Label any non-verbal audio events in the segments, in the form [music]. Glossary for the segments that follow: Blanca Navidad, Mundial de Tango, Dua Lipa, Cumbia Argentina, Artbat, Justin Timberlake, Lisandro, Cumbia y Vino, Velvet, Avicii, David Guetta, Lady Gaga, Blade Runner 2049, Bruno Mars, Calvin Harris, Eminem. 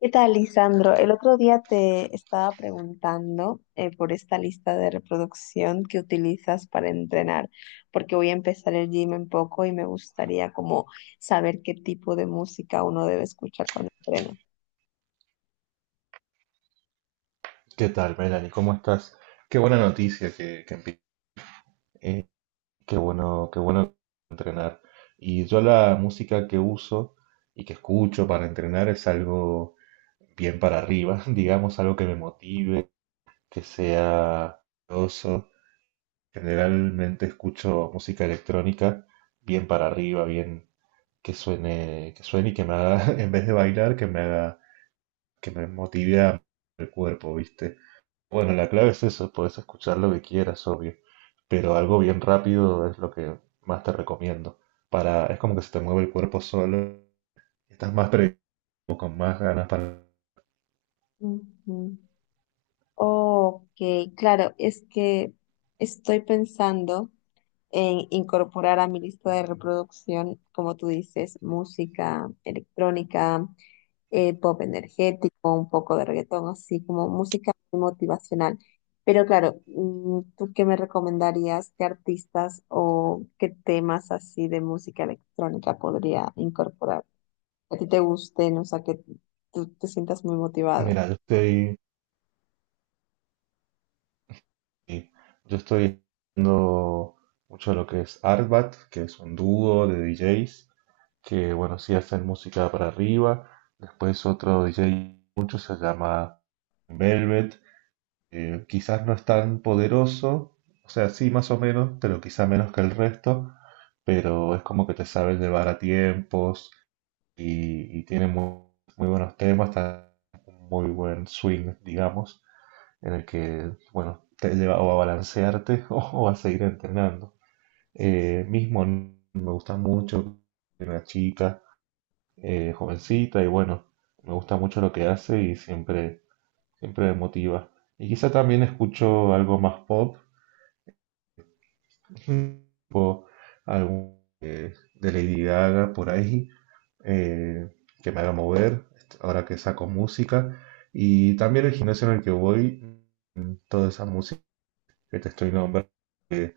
¿Qué tal, Lisandro? El otro día te estaba preguntando por esta lista de reproducción que utilizas para entrenar, porque voy a empezar el gym en poco y me gustaría como saber qué tipo de música uno debe escuchar cuando entrena. ¿Qué tal, Melanie? ¿Cómo estás? Qué buena noticia eh, qué bueno entrenar. Y yo la música que uso y que escucho para entrenar es algo bien para arriba, [laughs] digamos, algo que me motive, que sea oso. Generalmente escucho música electrónica bien para arriba, bien que suene y que me haga, [laughs] en vez de bailar, que me haga, que me motive a el cuerpo, ¿viste? Bueno, la clave es eso, puedes escuchar lo que quieras, obvio, pero algo bien rápido es lo que más te recomiendo. Es como que se te mueve el cuerpo solo, y estás más predispuesto, con más ganas para. Ujú. Ok, claro, es que estoy pensando en incorporar a mi lista de reproducción, como tú dices, música electrónica, pop energético, un poco de reggaetón, así como música muy motivacional. Pero claro, ¿tú qué me recomendarías? ¿Qué artistas o qué temas así de música electrónica podría incorporar? Que a ti te guste, ¿no? O sea, que tú te sientas muy motivado. Mira, sí, yo estoy viendo mucho lo que es Artbat, que es un dúo de DJs, que bueno, sí hacen música para arriba. Después otro DJ, mucho se llama Velvet. Quizás no es tan poderoso, o sea, sí, más o menos, pero quizá menos que el resto, pero es como que te sabe llevar a tiempos y tiene muy, muy buenos temas, está un muy buen swing, digamos, en el que, bueno, te lleva o a balancearte [laughs] o, a seguir entrenando. Mismo me gusta mucho es una chica jovencita y bueno, me gusta mucho lo que hace y siempre, siempre me motiva. Y quizá también escucho algo más pop, Mm. o algún de Lady Gaga por ahí, eh, que me haga mover, ahora que saco música. Y también el gimnasio en el que voy, toda esa música que te estoy nombrando, que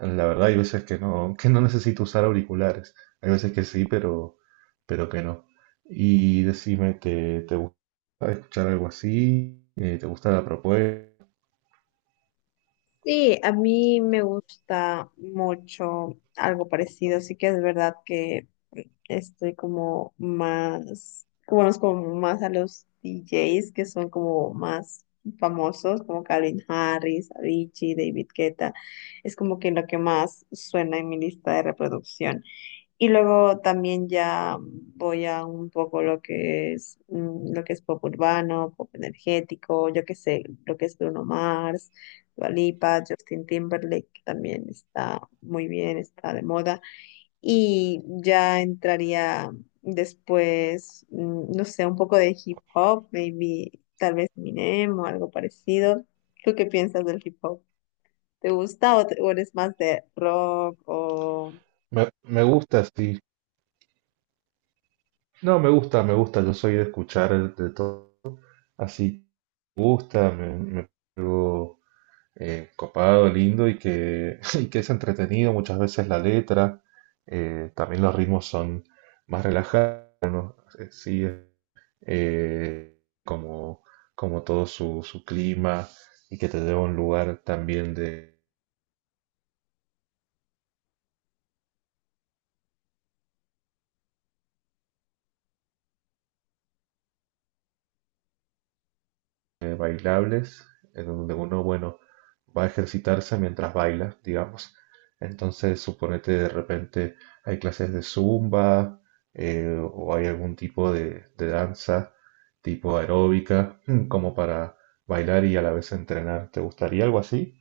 la verdad hay veces que no necesito usar auriculares, hay veces que sí, pero que no. Y decime, ¿te gusta escuchar algo así? ¿Te gusta la propuesta? Sí, a mí me gusta mucho algo parecido, sí que es verdad que estoy como más, conozco como más a los DJs que son como más famosos, como Calvin Harris, Avicii, David Guetta, es como que lo que más suena en mi lista de reproducción. Y luego también ya voy a un poco lo que es lo que es pop urbano, pop energético, yo qué sé, lo que es Bruno Mars, Dua Lipa, Justin Timberlake, que también está muy bien, está de moda. Y ya entraría después, no sé, un poco de hip hop, maybe tal vez Eminem o algo parecido. ¿Tú qué piensas del hip hop? ¿Te gusta o, o eres más de rock o...? Me gusta, sí. No, me gusta, yo soy de escuchar de todo así que me gusta, copado, lindo [laughs] y que es entretenido. Muchas veces la letra, también los ritmos son más relajados, sí, eh, como, como todo su clima y que te lleva a un lugar también de bailables en donde uno, bueno, va a ejercitarse mientras baila, digamos. Entonces, suponete de repente hay clases de zumba o hay algún tipo de danza tipo aeróbica [clears throat] como para bailar y a la vez entrenar. ¿Te gustaría algo así?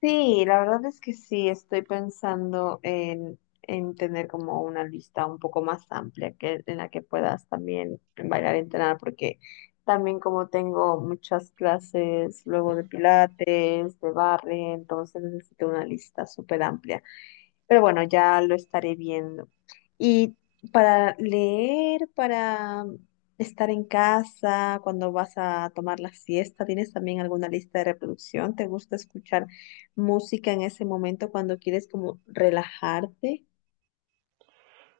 Sí, la verdad es que sí, estoy pensando en tener como una lista un poco más amplia que, en la que puedas también bailar y entrenar, porque también como tengo muchas clases luego de pilates, de barre, entonces necesito una lista súper amplia. Pero bueno, ya lo estaré viendo. Y para leer, para estar en casa, cuando vas a tomar la siesta, ¿tienes también alguna lista de reproducción? ¿Te gusta escuchar música en ese momento cuando quieres como relajarte?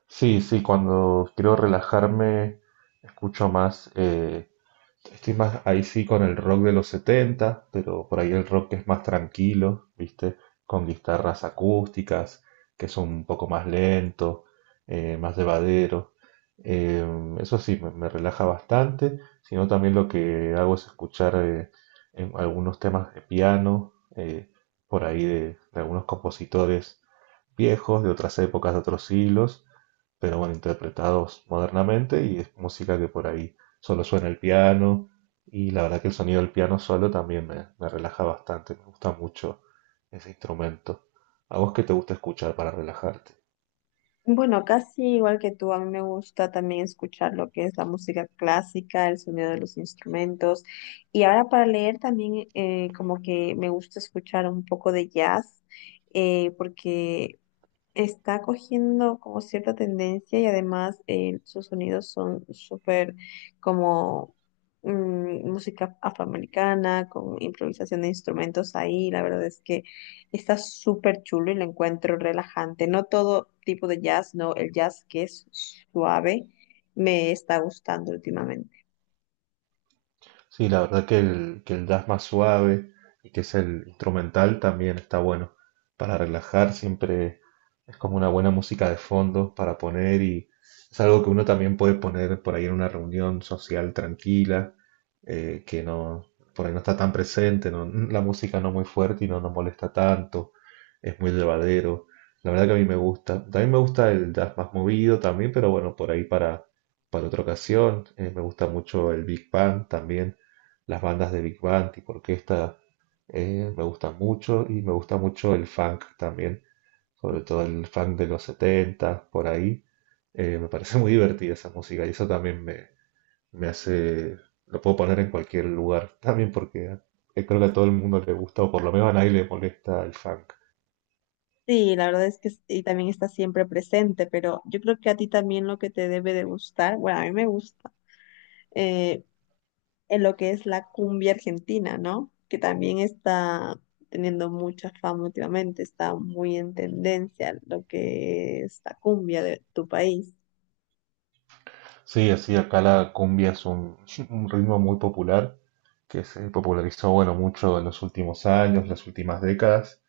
Sí, sí, cuando quiero relajarme escucho más. Estoy más ahí sí con el rock de los 70 pero por ahí el rock que es más tranquilo, ¿viste? Con guitarras acústicas, que son un poco más lento, más llevadero. Eh, eso sí, me relaja bastante, sino también lo que hago es escuchar en algunos temas de piano, por ahí de algunos compositores viejos, de otras épocas, de otros siglos, pero bueno, interpretados modernamente y es música que por ahí solo suena el piano y la verdad que el sonido del piano solo también me relaja bastante, me gusta mucho ese instrumento. ¿A vos qué te gusta escuchar para relajarte? Bueno, casi igual que tú, a mí me gusta también escuchar lo que es la música clásica, el sonido de los instrumentos. Y ahora para leer también, como que me gusta escuchar un poco de jazz, porque está cogiendo como cierta tendencia y además, sus sonidos son súper como música afroamericana, con improvisación de instrumentos ahí. La verdad es que está súper chulo y lo encuentro relajante. No todo tipo de jazz, no, el jazz que es suave me está gustando últimamente. Sí, la verdad que el jazz más suave y que es el instrumental también está bueno para relajar, siempre es como una buena música de fondo para poner y es algo que uno también puede poner por ahí en una reunión social tranquila, que no, por ahí no está tan presente, la música no muy fuerte y no nos molesta tanto, es muy llevadero. La verdad que a mí me gusta. También me gusta el jazz más movido también, pero bueno, por ahí para, otra ocasión. Me gusta mucho el Big Band también. Las bandas de Big Band tipo orquesta me gustan mucho y me gusta mucho el funk también, sobre todo el funk de los 70, por ahí. Me parece muy divertida esa música y eso también me hace, lo puedo poner en cualquier lugar también porque creo que a todo el mundo le gusta o por lo menos a nadie le molesta el funk. Sí, la verdad es que y también está siempre presente, pero yo creo que a ti también lo que te debe de gustar, bueno, a mí me gusta en lo que es la cumbia argentina, ¿no? Que también está teniendo mucha fama últimamente, está muy en tendencia lo que es la cumbia de tu país. Sí, así acá la cumbia es un, [laughs] un ritmo muy popular que se popularizó bueno mucho en los últimos años, las últimas décadas.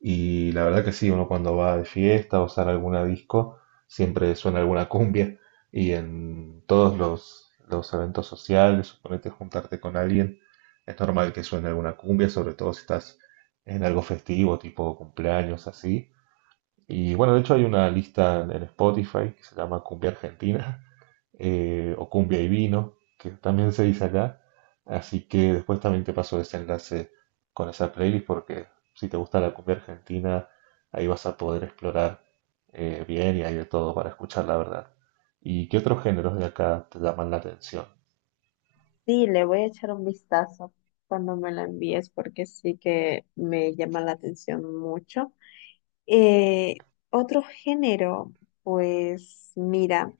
Y la verdad que sí, uno cuando va de fiesta o sale a alguna disco, siempre suena alguna cumbia. Y en todos los eventos sociales, suponete juntarte con alguien, es normal que suene alguna cumbia, sobre todo si estás en algo festivo, tipo cumpleaños, así. Y bueno, de hecho hay una lista en Spotify que se llama Cumbia Argentina [laughs] o Cumbia y Vino, que también se dice acá. Así que después también te paso ese enlace con esa playlist porque si te gusta la cumbia argentina, ahí vas a poder explorar bien y hay de todo para escuchar, la verdad. ¿Y qué otros géneros de acá te llaman la atención? Sí, le voy a echar un vistazo cuando me la envíes, porque sí que me llama la atención mucho. Eh, otro género, pues mira.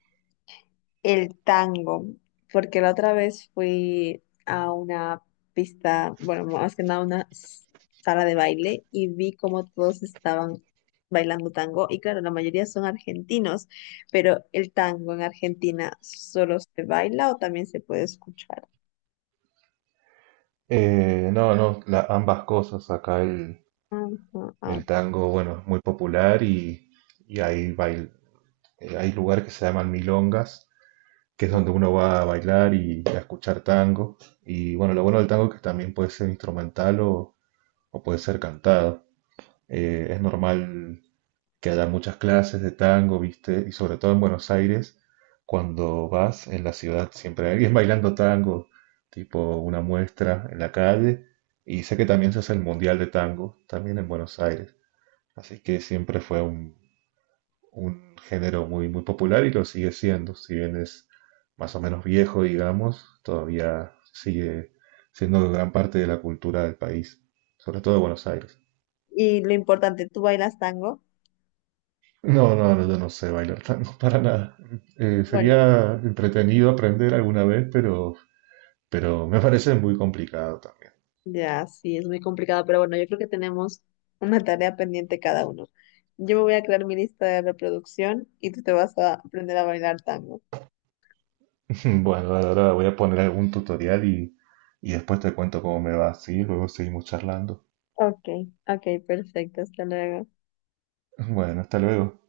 El tango, porque la otra vez fui a una pista, bueno, más que nada una sala de baile y vi cómo todos estaban bailando tango y claro, la mayoría son argentinos, pero el tango en Argentina, ¿solo se baila o también se puede escuchar? No, no, ambas cosas. Acá el, Ujú, ah. el tango, bueno, es muy popular y hay lugares que se llaman milongas, que es donde uno va a bailar y a escuchar tango. Y bueno, lo bueno del tango es que también puede ser instrumental o puede ser cantado. Es normal que haya muchas clases de tango, ¿viste? Y sobre todo en Buenos Aires, cuando vas en la ciudad siempre hay alguien bailando tango, tipo una muestra en la calle. Y sé que también se hace el Mundial de Tango, también en Buenos Aires. Así que siempre fue un, género muy, muy popular y lo sigue siendo, si bien es más o menos viejo, digamos, todavía sigue siendo gran parte de la cultura del país, sobre todo de Buenos Aires. Y lo importante, ¿tú bailas tango? No, no, no, yo no sé bailar tango [laughs] para nada. Bueno. Sería entretenido aprender alguna vez, pero me parece muy complicado también. Ya, sí, es muy complicado, pero bueno, yo creo que tenemos una tarea pendiente cada uno. Yo me voy a crear mi lista de reproducción y tú te vas a aprender a bailar tango. [laughs] Bueno, ahora voy a poner algún tutorial y después te cuento cómo me va, ¿sí? Luego seguimos charlando. Ok, ok, perfecto, hasta luego. Bueno, hasta luego.